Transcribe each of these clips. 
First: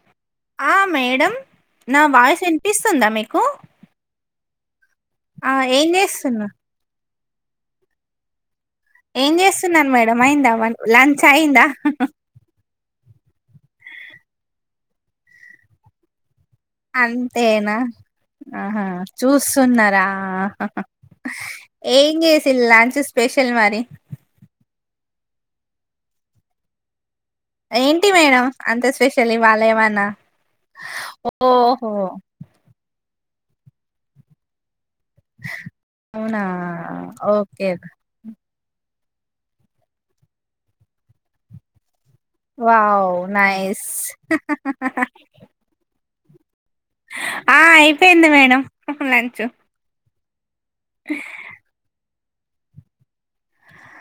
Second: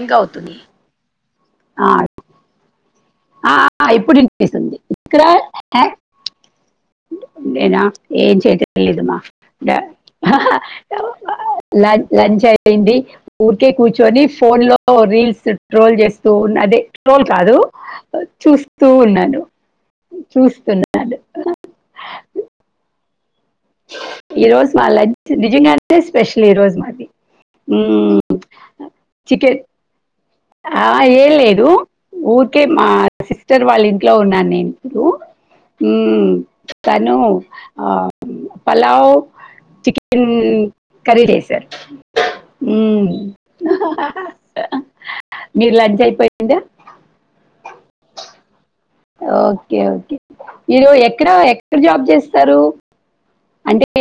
ఇంకా అవుతుంది ఆ మేడం ఆ, నా వాయిస్ వినిపిస్తుందా మీకు ఆ ఇప్పుడు వినిపిస్తుంది ఇక్కడ ఆ ఏం చేస్తున్నా నేనా ఏం చేయ్ లేదు మా ఏం చేస్తున్నాను మేడం అయిందా వన్ లంచ్ అయిందా లంచ్ అయిపోయింది ఊరికే కూర్చొని ఫోన్ లో రీల్స్ ట్రోల్ చేస్త అదే ట్రోల్ కాదు అంతేనా ఆహా చూస్తూ ఉన్నాను చూస్తున్నారా ఆహాహా! చూస్తున్నాను ఏం చేసిర్రు లంచ్ స్పెషల్ మరి ఈ రోజు మా లంచ్ నిజంగానే స్పెషల్ ఈ రోజు మాది ఏంటి మేడం అంతే స్పెషల్ చికెన్ ఇవాళ ఏమన్నా ఏం లేదు ఓహో ఊరికే మా సిస్టర్ వాళ్ళ ఇంట్లో ఉన్నాను నేను ను హ్మ్ అవునా తను ఓకే ఆ పలావ్ చికెన్ కర్రీ చేశారు మ్మ్. వావ్ నైస్ మీ లంచ్ అయిపోయిందా ఆ అయిపోయింది మేడం లంచ్ ఓకే ఓకే మీరు ఎక్కడ ఎక్కడ జాబ్ చేస్తారు అంటే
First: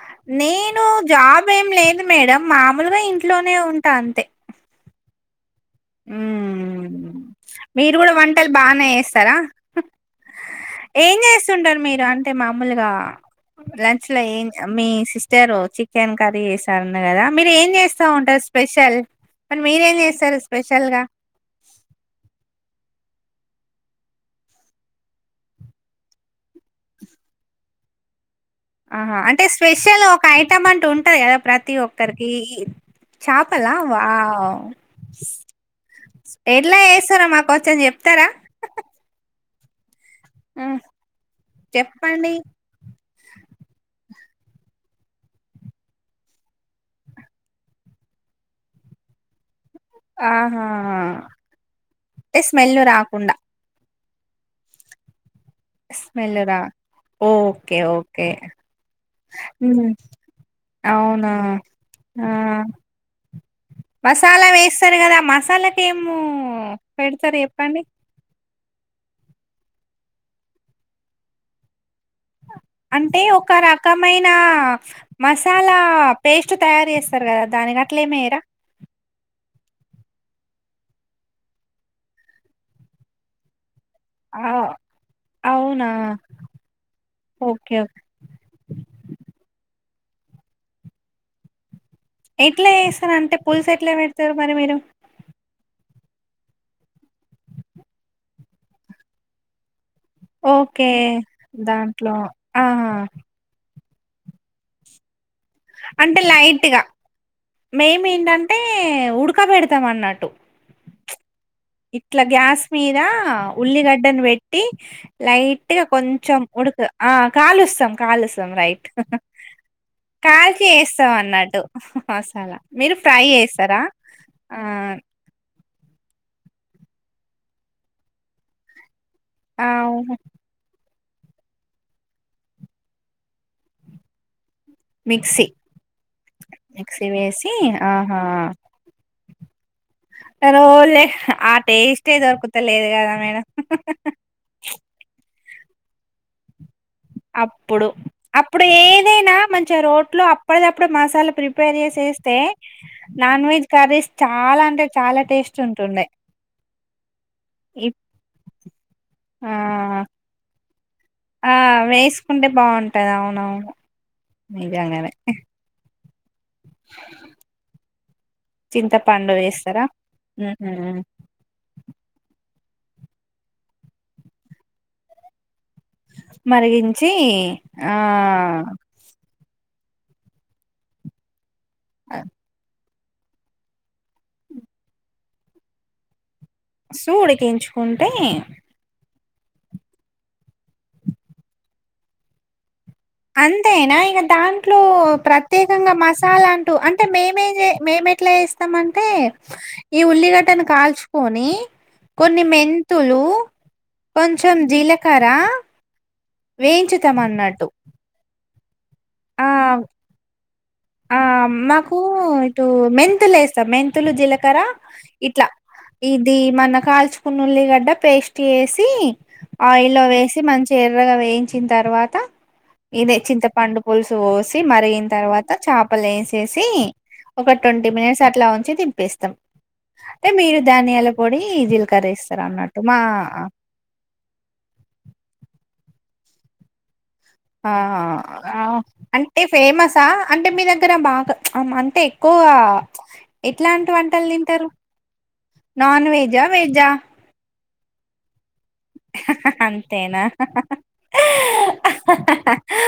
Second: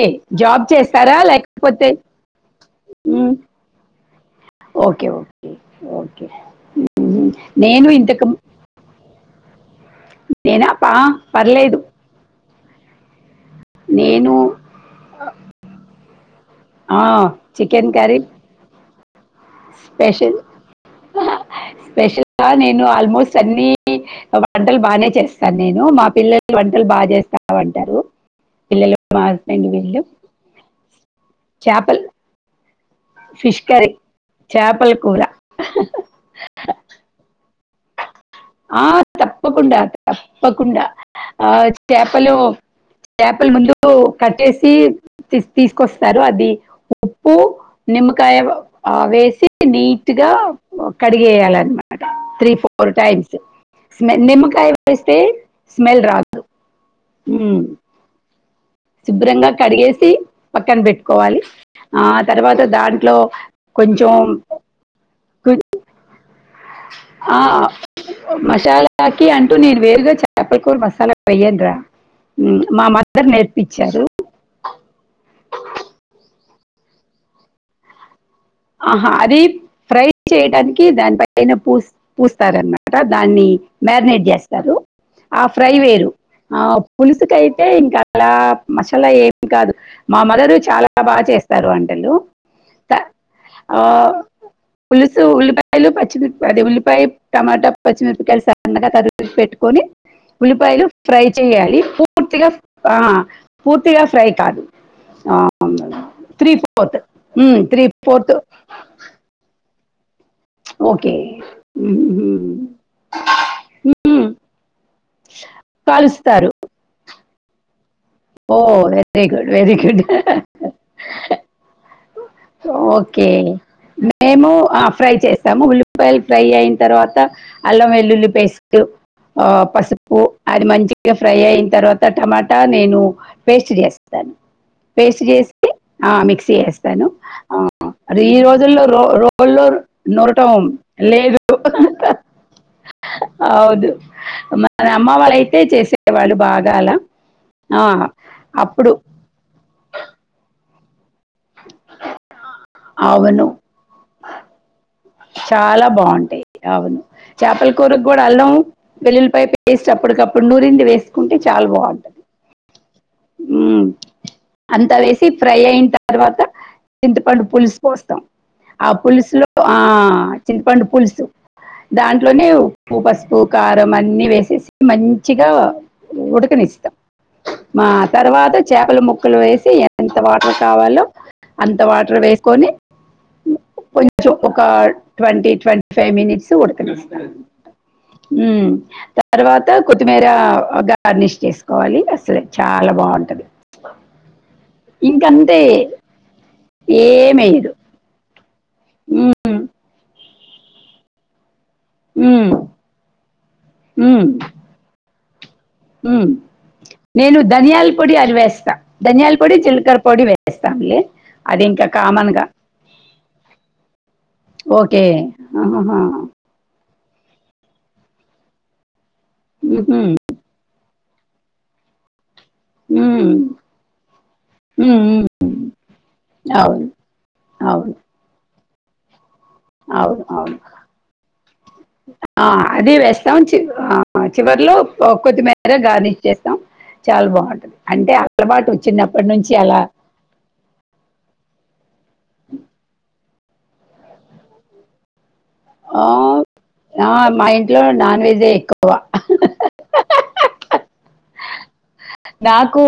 జాబ్ నేను చేస్తారా జాబ్ ఏం లేకపోతే లేదు మేడం మామూలుగా మ్మ్. ఇంట్లోనే ఉంటా అంతే ఓకే ఓకే ఓకే మ్మ్ మ్మ్. నేను మీరు కూడా ఇంతకు వంటలు బానే చేస్తారా నేనా పా ఏం చేస్తుంటారు పర్లేదు మీరు అంటే మామూలుగా లంచ్ లో నేను ఏం మీ సిస్టర్ చికెన్ కర్రీ చేశారు ఆ, అన్నారు కదా మీరు ఏం చికెన్ చేస్తా కర్రీ ఉంటారు స్పెషల్ మీరేం చేస్తారు స్పెషల్ గా స్పెషల్ ఆ నేను ఆల్మోస్ట్ అన్ని వంటలు బానే చేస్తాను నేను మా పిల్లలు వంటలు బాగా చేస్తావూ అంటారు ఆహా అంటే స్పెషల్ ఒక ఐటమ్ అంటూ ఉంటుంది కదా ప్రతి చేపలు ఒక్కరికి ఫిష్ చాపలా కర్రీ వావ్ చేపల కూర ఎట్లా చేస్తారో మా చం చెప్తారా ఆ తప్పకుండా ఆ, తప్పకుండా ఆ చెప్పండి చేపలు చేపల ముందు కట్టేసి తీసుకొస్తారు అది ఉప్పు నిమ్మకాయ వేసి నీట్గా ఆహా కడిగేయాలన్నమాట అంటే త్రీ స్మెల్ ఫోర్ టైమ్స్ రాకుండా స్మెల్ నిమ్మకాయ వేస్తే స్మెల్ రా మ్మ్. ఓకే ఓకే శుభ్రంగా హ్మ్ కడిగేసి పక్కన అవునా పెట్టుకోవాలి ఆ తర్వాత దాంట్లో కొంచెం మసాలా వేస్తారు కదా మసాలాకి ఏమో పెడతారు చెప్పండి ఓ మష్ చాలా కి అంటూ నేను వేరుగా చేపకూర మసాలా వెయను రా ఉ మా అంటే మదర్ ఒక నర్పి రకమైన మసాలా పేస్ట్ తయారు చేస్తారు కదా దాని గట్లే ఏమేయరా ఆహా అది ఫ్రై చేయడానికి దానిపైనా పూ పూస్తారనమాట దాన్ని మ్యాగ్నేట్ ఆ! చేస్తారు ఆ ఫ్రై అవునా? వేరు ఆ పులుసుకయితే ఓకే. ఓకే. ఇంకా అలా మసాలా ఏమి కాదు మా మాదరు చాలా బాగా చేస్తారు అండి. ఎట్లా చేస్తారు అంటే పుల్సు ఎట్లా పెడతారు మరి మీరు పులుసు ఉల్లిపాయలు పచ్చిమిరపపా అది ఉల్లిపాయ, టమాటా పచ్చిమిరపకాయలు సన్నగా తరిమి పెట్టుకొని. ఉల్లిపాయలు ఓకే. ఫ్రై చేయాలి దాంట్లో పూర్తిగా ఆహా! ఆ పూర్తిగా ఫ్రై కాదు ఆ త్రీ ఫోర్త్ త్రీ ఫోర్త్ ఏంటంటే ఉడక పెడతాం అన్నట్టు ఓకే ఇట్లా గ్యాస్ మీద ఉల్లిగడ్డను ఉమ్ పెట్టి లైట్గా కొంచెం కాలుస్తారు ఉడుక ఆ కాలుస్తాం కాలుస్తాం oh right very good very good కాల్ చేస్తాం అన్నట్టు మసాలా మీరు ఫ్రై ఓకే. చేస్తారా మేము ఆ ఫ్రై చేస్తాము ఉల్లి ఉల్పయాలు ఫ్రై అయిన తర్వాత అల్లం వెల్లుల్లి పేస్ట్ ఆ పసుపు అది మంచిగా ఫ్రై అయిన తర్వాత టమాటా నేను పేస్ట్ చేస్తాను పేస్ట్ మిక్సీ చేస్తే ఆ మిక్సీ చేస్తాను మిక్సీ వేసి ఆహా ఈ రోజుల్లో రో రో పల్లర్ నూరటం రోలే లేదు ఆ టేస్టే దొరుకుతలేదు కదా మేడం అమ్మ వాళ్ళయితే చేసేవాళ్ళు బాగా అలా ఆ! అప్పుడు అప్పుడు ఏదైనా మ మంచి రోట్లో అప్పడదప్పుడు మసాలా ప్రిపేర్ చేసేస్తే నాన్ అవును. వెజ్ కర్రీస్ చాలా అంటే చాలా టేస్ట్ చాలా ఉంటుండే బాగుంటాయి ఆవును చేపల ఇప్ కూరకు కూడా అల్లం, వెల్లుల్లిపాయ ఆ పేస్ట్ అప్పటికప్పుడు నూరింది వేస్ ఆ వేసుకుంటే బాగుం ఊ అంతా వేసి ఫ్రై అయిన తర్వాత చింతపండు పులుసు పోస్తాం ఆ చింతపండు పులుసులో ఆ వేస్తారా ఉహు చింతపండు పులుసు దాంట్లోనే ఉప్పు పసుపు కారం అన్ని వేసేసి మంచిగా ఉడకనిస్తాం మరిగించి మా ఆ తర్వాత చేపల ముక్కలు వేసి ఎంత వాటర్ కావాలో అంత వాటర్ వేసుకొని కొ ఒక ట్వంటీ ట్వంటీ ఫైవ్ మినిట్స్ ఊ సూడికించుకుంటే తర్వాత కొత్తిమీర గార్నిష్ చేసుకోవాలి అసలు చాలా బాగుంటది అంతేనా ఇక దాంట్లో ఇంకంతే ప్రత్యేకంగా మసాలా అంటూ అంటే మేమేమ్ ఏమేయదు మేము ఎట్లాస్ స్త అంటే ఉమ్, ఈ ఉల్లిగడ్డను కాల్చుకొని కొన్ని ఉమ్, మెంతులు కొంచెం జీలకర్ర ము వేయించుతాం నేను అన్నట్టు ధనియాల పొడి అదివేస్ ఆ ఆ అది ఇంకా మాకు కామన్ గా ఇటు మెంతల్ వేస్తాం మెంతులు జీలకర ఓకే ఇట్లా ఆహాహా. ఇది మన చిన్న ఉల్లిడ్డ పేస్ట్ చేసి ఆయిల్లో ఉహుం, వేసి మంచిగా దొరగా వేయించిన తర్వాత ఇదె ఉమ్, చింతపండు చూసి ఉమ్, మరిగిన్ ఉమ్. తరువాత చాపలు వేసేసి అవును ఒక ట్వంటి అవును మినట్స్ అట్ల లాంచి తింపేస్తాం అవును అంటే అవును మీరు ధనియాల పొడి జీలకర ఏస్తారు ఆ, అన్నట్టు మా లో కొద్దిమేర గార్నిష్ చేత్తాం. ఆహా ఆ చిన్నప్పటి అంటే నుంచి అలా ఫేమస్ ఆ అంటే మీ దగ్గర బాగా అంటే ఎక్కువ క్కువ ఎట్లాంటి వంటలు తింటరు. నాన్ వెజ్ వెజా లో నాన్ వెజ్ ఏ ఎక్కు అంతేనా నాకు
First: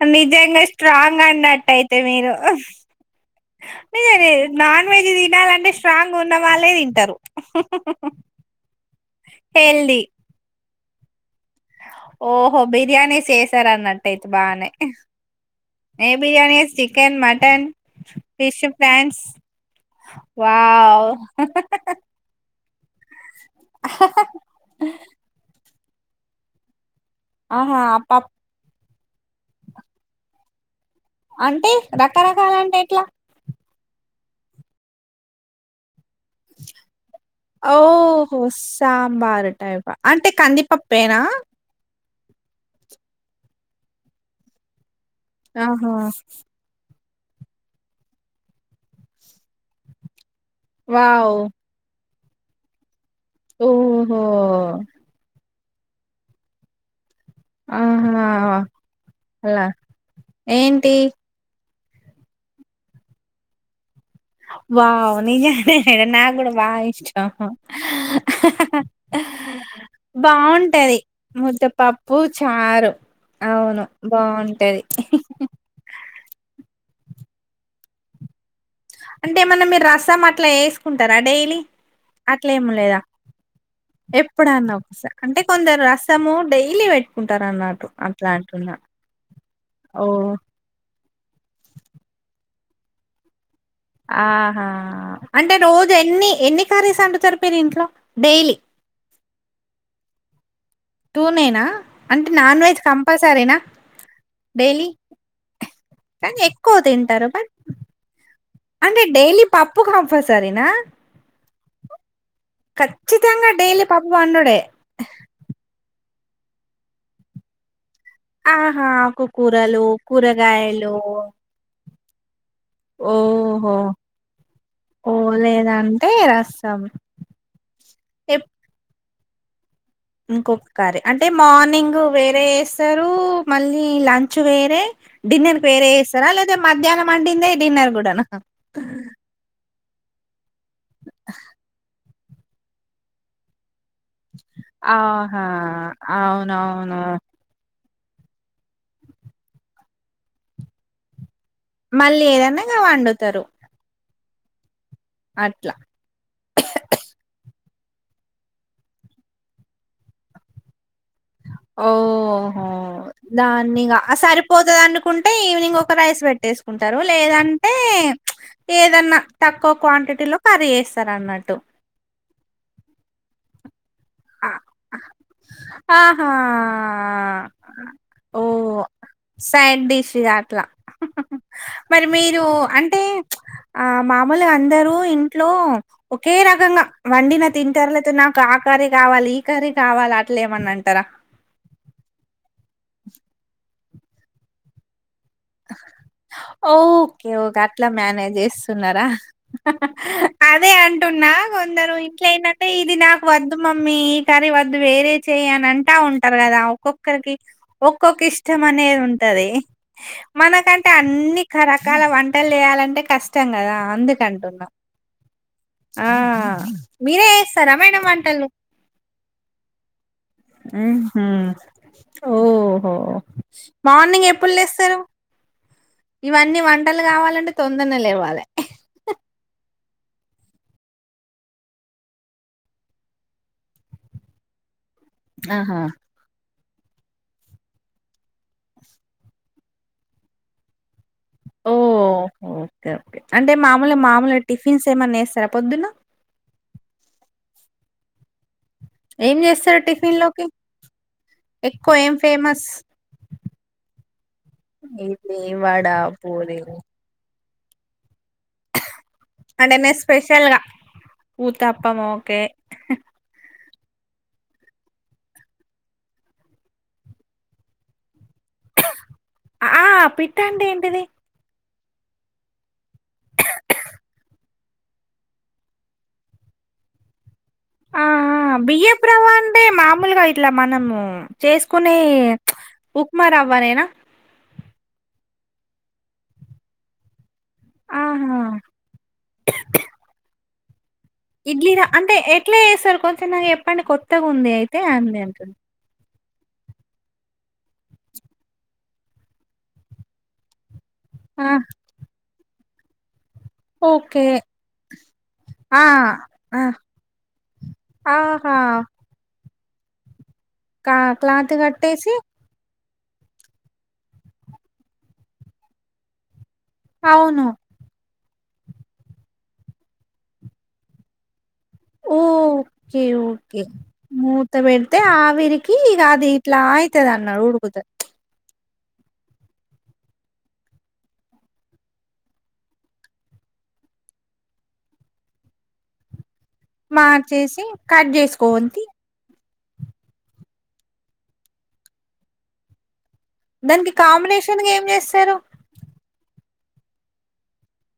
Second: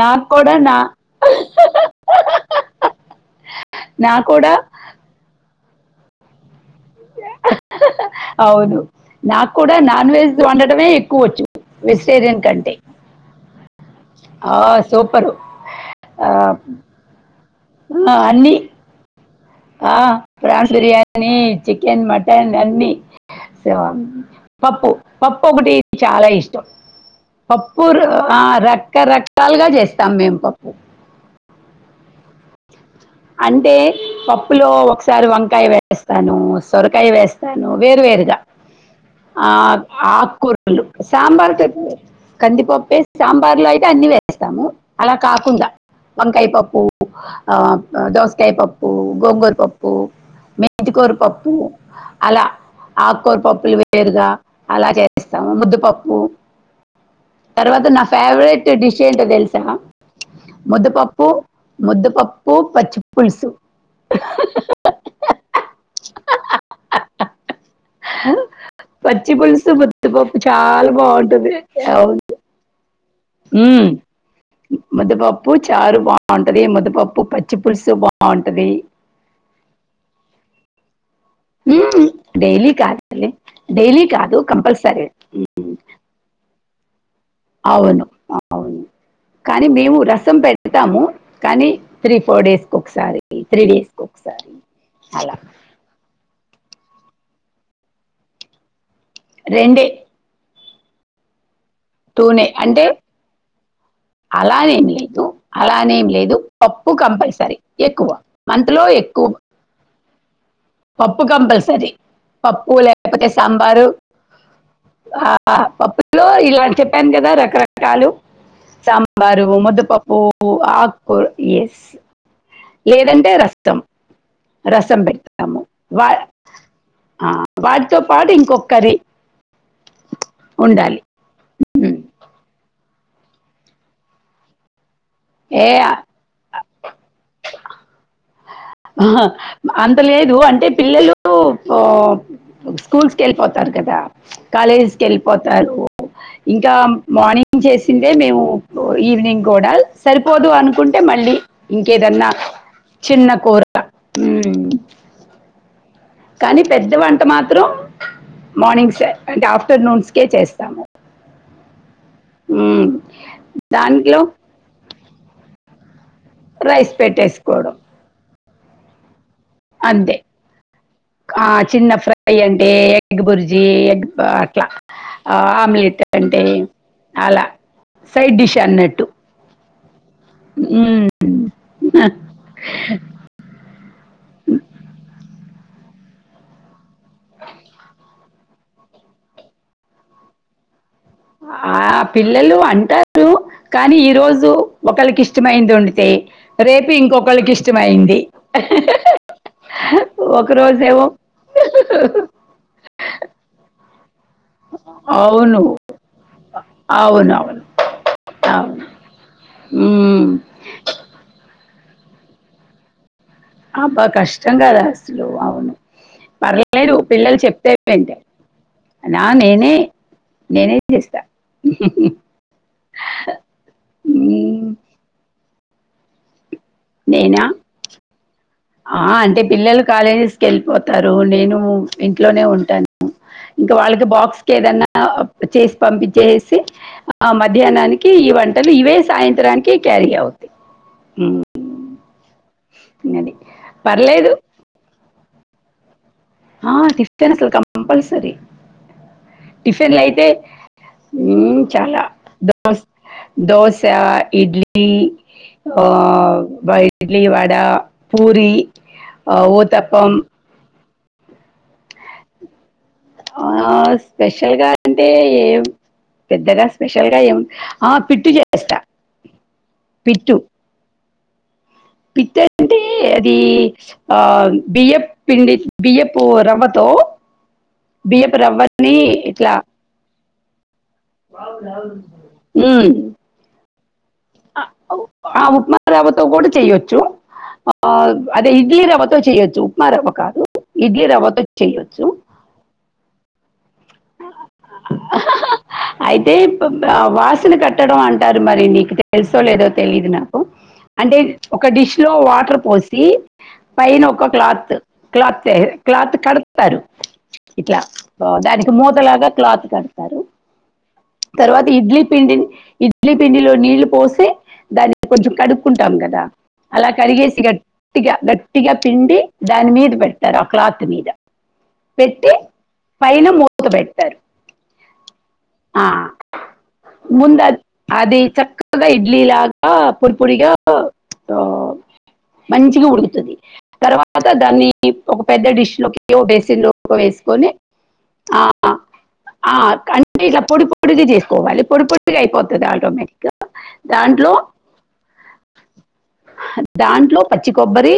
నాకు నిజే కూడా గా నా స్ట్రాంగ్ అన్నట్టయితే మీరు నాకు నేనే కూడా నాన్ వెజ్ తినాలంటే స్ట్రాంగ్ ఉన్న వాళ్ళే తింటరు నాక్కూడా నాన్ వెజ్ వండడమే ఎక్కువచ్చు ఓహో బిర్యానీ సేసారు అన్నట్టయితే బానే సూపర్ ఏ బిర్యానీ, చికెన్, మటన్, ఫిష్ ఫైన్స్ ఆ ప్రాన్స్ బిర్యాణి చికెన్ మటన్ అన్ని సవా పప్పు పప్పు ఒకటి చాలా ఇష్టం ఆహా పప్పు పప్ రకరకాలుగా చేస్తాం. మేము పప్పు అంటే రకరకాల అంటే ఎట్లా అంటే పప్పులో ఒకసారి వంకాయ వే వేస్తాను సొరకాయ వేస్తాను వేరువేరుగా ఓహో సాంబార్ ఆ టైపా అంటే ఆకూరలు కందిపప్పేనా సాంబార్ చె కందిపప్పు ఏ సాంబార్ లో అయితే అన్ని వేస్తాము. అలా కాకుండా ఆహా వంకాయ పప్పు ఆ దోసకాయ పప్పు, గోంగూరు పప్పు. మెంతికూర వావ్ పప్పు అలా ఆకూర పప్పులు ఓహో వేరుగా అలా చేస్తాము. ముద్దుపప్పు తర్వాత నా ఆహా ఫేవరెట్ డిష్ ఏంటో తెలుసా. అలా ఏంటి ముద్దపప్పు ముద్దపప్పు పచ్చి పులుసు వావ్ నిజంగా నా కూడా బా ఇష్టం పచ్చి పులిసు ముద్ధపప్పు చాలా బాగుంటది బాగుంటుంది. ముద్దపప్పు అవును చారు ఊ అవును బాగుంటది ముద్ద పప్పు చారు బాగుంటది. దే ముద్దపప్పు పచ్చిపుులుసు బాగుంటది. అంటే ఏమన్నా మీరు రసం అట్ల వేసుకుం టరా డైలీ మ్మ్. అట్ల ఏం డైలీ లేదా కాదు డైలీ కాదు ఎప్పుడన్నావ్ స కంపల్సరీ అంటే కొందరు సము డెైలీ పె అవును అవును కానీ మేము ఓ రసం పెడతాము. కానీ త్రీ ఫోర్ డేస్ కు ఒకసారి త్రీ డేస్కి ఒకసారి ఆహా అలా అంటే రోజు ఎన్ని ఎన్ని సరే సందు చాట్ పెరి ఇంట్లో డైలీ రెండె టూనేనా అంటే నాన్ వెజ్ అంటే కంపల్సరీనా? అలానేం డైలీ లేదు అలానేం లేదు కానీ ఎక్కువ పప్పు తింటారు బట్ కంపల్సరీ ఎక్కువ. మంత్లో అంటే ఎక్కువ డైలీ పప్పు కంపల్సరినా సరి పప్పు లేకపోతే సాంబారు డైలీ పప్పు వండుడే ఆప్పు లో ఇలా చెప్పాను కదా రకరక కాలు ఆహా సాంబారు ఆకుకూరలు ముద్దపప్పు కూరగాయలు ఆకు ఎస్ లేదంటే ఓహో రస్తం. రసం ఓ పెడతాము వా లేదంటే రసం ఆ వాటితో పాటు ఇంకొకటి ఇంకొకసారి అంటే ఉమ్. మార్నింగ్ వేరే ఇస్ సారు మళ్ళీ లంచ్ వేరే డిన్నర్ కి వేరే ఏ యిస్తారా లేదా మధ్యాహ్నం వండిందే డిన్నర్ కూడాన అహ అంత లేదు అంటే పిల్లలు స్కూల్స్ కి వెళ్ళిపోతారు కదా కాలేజ్ కి ఆహా వెళ్ళిపోతారు ఇంకా అవునవును మార్నింగ్ చేసి వచ్చిందే మేము ఈవినింగ్ కూడా, సరిపోదు అనుకుంటే మళ్ళీ మళ్ళీ ఇంకేదన్నా ఏదన్నా ఇగ చిన్న వండుతారు కూర ఉమ్ అట్లా కానీ పెద్ద వంట మాత్రం మార్నింగ్స్ అంటే ఆఫ్టర్నూన్స్కే చేస్తాము. ఓహో ఉమ్, దాన్నిగ, దాంట్లో సరిపోతదనుకుంటే ఈవినింగ్ ఒ ఒక రైస్ రైస్ పెట్టేసుకుంటరు లేదంటే, పెట్టేసుకోవడం ప్చ్ ఏదన్న తక్కువ అంతే క్వాంటిటీలో కర్రి చేస్తారు అన్నట్టు. అయి అంటే ఎగ్ బుర్జి ఎగ్ ఆ అట్లా ఆ ఆమ్లెట్ ఆహా అంటే అలా సైడ్ ఓ డిష్ అన్నట్టు. సైడ్ డిష్గా అట్లా. మరి మీరు అంటే, ప్చ్ ఆ మామూలుగ అందరూ ఇంట్లో ఒకే రకంగా వండిన తింటరు, లేతే నాకు ఆ కర్రి కావాలి ఈ కర్రి కావాలి అట్లే ఏమన్న అంటరా? ఆ పిల్లలు అంటారు, కానీ ఈ రోజు ఒకలికి ఇష్ ఇష్టమైంది వండితే రేపు ఓకే. ఇంకొకళ్ళకి ఓకే. అట్లా ఇష్టమైంది. మేనేజ్ జేస్తున్నారా? ఒక అదే రోజేమో అంటున్నా, కొందరు ఇంట్లయినంటే ఇది నాకు వద్దు మమ్మీ. టరి వద్దు వేరే అవును చేయని అంటా ఉంటారు కదా, అవును ఒక్కొక్కరికి అవును ఒక్కొక్క ఇష్టం అవును అనేది ఉంటది టది, ఉమ్ మనకంటే అన్ని క రకాల వంటలు చేయాలంటే కష్ అబ్బా కష్టం కదా అసలు అవును. ఆ! పర్లేలేదు మీరే పిల్లలు చెప్తే జేస్తారా మేడం ఏంట వంటలు? నా నేనే నేనే చేస్తా, హుహు. ఓహో! మార్నింగ్ ఎప్పుడు ఉమ్ లేస్తారు? ఇవన్నీ వంటలు నేనా కావాలంటే తొందరనే లేవాలె. ఆ అంటే పిల్లలు కాలేజెస్కి వెళ్ళిపోతారు, నేను ఇంట్లోనే ఉంటాను ఇంకా వాళ్ళకి బాక్స్ కే దన్నా చేసి ఆహా! పంపించేసి. ఆ మధ్యాహ్నానికి ఈ వంటలు ఇవే సాయంత్రానికి క్యారీ అవుతా ఉమ్ ఓహ్! ఓకే ఓకే, అంటే మామూలు పర్లేదు మామూలుగ టిఫిన్స్ ఏమన్నా ఏస్తరా పొద్దున్న? అ టిఫిన్ కంపల్సరి ఏం చేస్తరు టిఫిన్ లోకి, ఎక్కువ ఏం ఫేమస్? దోస, ఇడ్లీ ఇడ్లీ, వడ, పూరి ఆ ఇడ్లీ వడా పూరి ఆ అంటే నేను ఊతప్పం. స్పెషల్‌గా ఊతప్పం ఒకే ఆ స్పెషల్ గా అంటే ఏం పెద్దగా స్పెషల్ గా ఏం, ఆ పిట్టు చె ఆ పిట్టంటే ఏంటిది? పిట్టు అంటే అది ఆ బియ్య పిండి ఆ బియ్యపు రవ్వతో ఆ బియ్యపు ఆ రవ్వని బియ్యపూ రవ్వ ఇట్లా అంటే మామూలుగా ఇట్లా మనము ఉమ్ చేసుకునే ప్చ్ ఉమ్ ఉప్మా రవ్వనేన? ఆ ఉప్మా రవ్వ తో కూడా చేయొచ్చు. ఆ ఆహా! అదే ఇడ్లీ రవ్వతో చెయొచ్చు, ఉప్మా రవ్వ కాదు. ఇడ్లీ రవ్వతో ఇడ్లీ ర చేయొచ్చు అంటే ఎట్ల చేస్తారు కొంచెం నాకు చెప్పండి కొత్తగా ఉంది అయితే, అంది అంటుం అయితే వాసన కట్టడం అంటారు మరి, నీకు తెలుసో లేదో తెలిదు నాకు. అంటే ఆ! ఒక డిష్ లో వాటర్ పోసి పైన ఒక ఓకే. క్లాత్, క్లాత్ తే ఆ! క్లాత్ ఆ! కడతారు. ఇట్లా ఆ దానికి ఆహా! మూతలాగా క్లాత్ కడతారు. కా క్లాత్ తర్వాత ఇడ్లీ కట్టేసి పిండిని ఇ పఇడ్లీ పండిలో నీళ్లు పోసి, దాన్ని కొంచం కడుక్కుంటాం కదా. అలా కడిగేసి అవును గట్టిగా, గట్టిగా పిండి దానిమీద పెడతారు, ఆ క్లాత్ మీద పెట్టి ఓకే పైన మూ ఓకే మూత పెడితే ఆవిరికి ఇది ఆ అది ఇట్లా ముందు అవుతదిన్నాడు, అద్- ఉడుకుత ప్చ్ అది చక్కగా ఇడ్లీ లాగా పొడి పొడిగా మంచిగా ఉడుకుతుది తర్వాత దాన్ని ఒక పెద్ద డిష్ లోకి బేసిన్ లోకి వేసుకొని మార్చేసి కట్ ఆ, చేసుకోవడి ఆ అంటే ఇట్లా పొడి పొడిగి చేసుకోవాలి పొడి పొడిగు అయిపోతుంది ఆటోమేటిక్గా దానికి కాంబినేషన్ గా ఏం చేస్తారు దాంట్లో పచ్చి కొబ్బరి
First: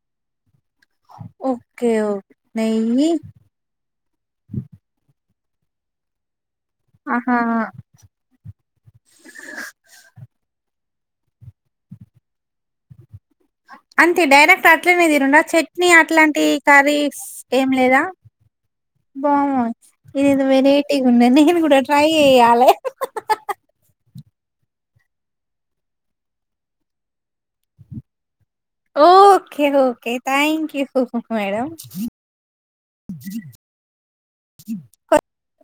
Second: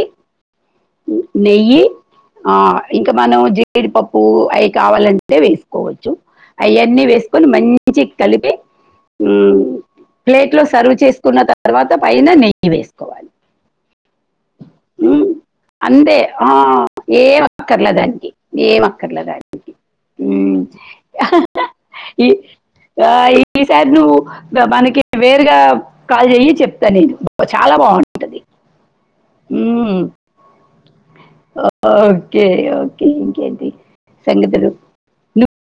నెయ్యి ఓకే ఓకే ఆ నెయ్యి ఇంకా మనం జీడిపప్పు అవి కావాలంటే అంటే వేసుకోవచ్చు అవన్నీ ఆహా వేసుకొని మంచి కలిపి హమ్ ప్లేట్ లో సర్వ్ చేసుకున్న తర్వాత పైన నెయ్యి వేసుకోవాలి అంతే డైరెక్ట్ అట్లనే ఉమ్, తినుడా చట్నీ అంతే అట్లాంటి ఆ, కర్రీస్ ఏం అక్కర్లే లేదా దానికి ఏం అక్కర్లే బా దానికి ఇదిదో ఉమ్, వెరైటీగా ఉందే నేను కూడా ట్రై ఈ- చెయ్యాలి ఆ ఈ సారి నువ్వు మనకి వేరుగా కాల్ చెయ్యి చెప్తాను చాలా బాగుంటది ఓకే ఉమ్, okay thank you madam okay okay ఇంకేంటి సంగతులు నువ్వు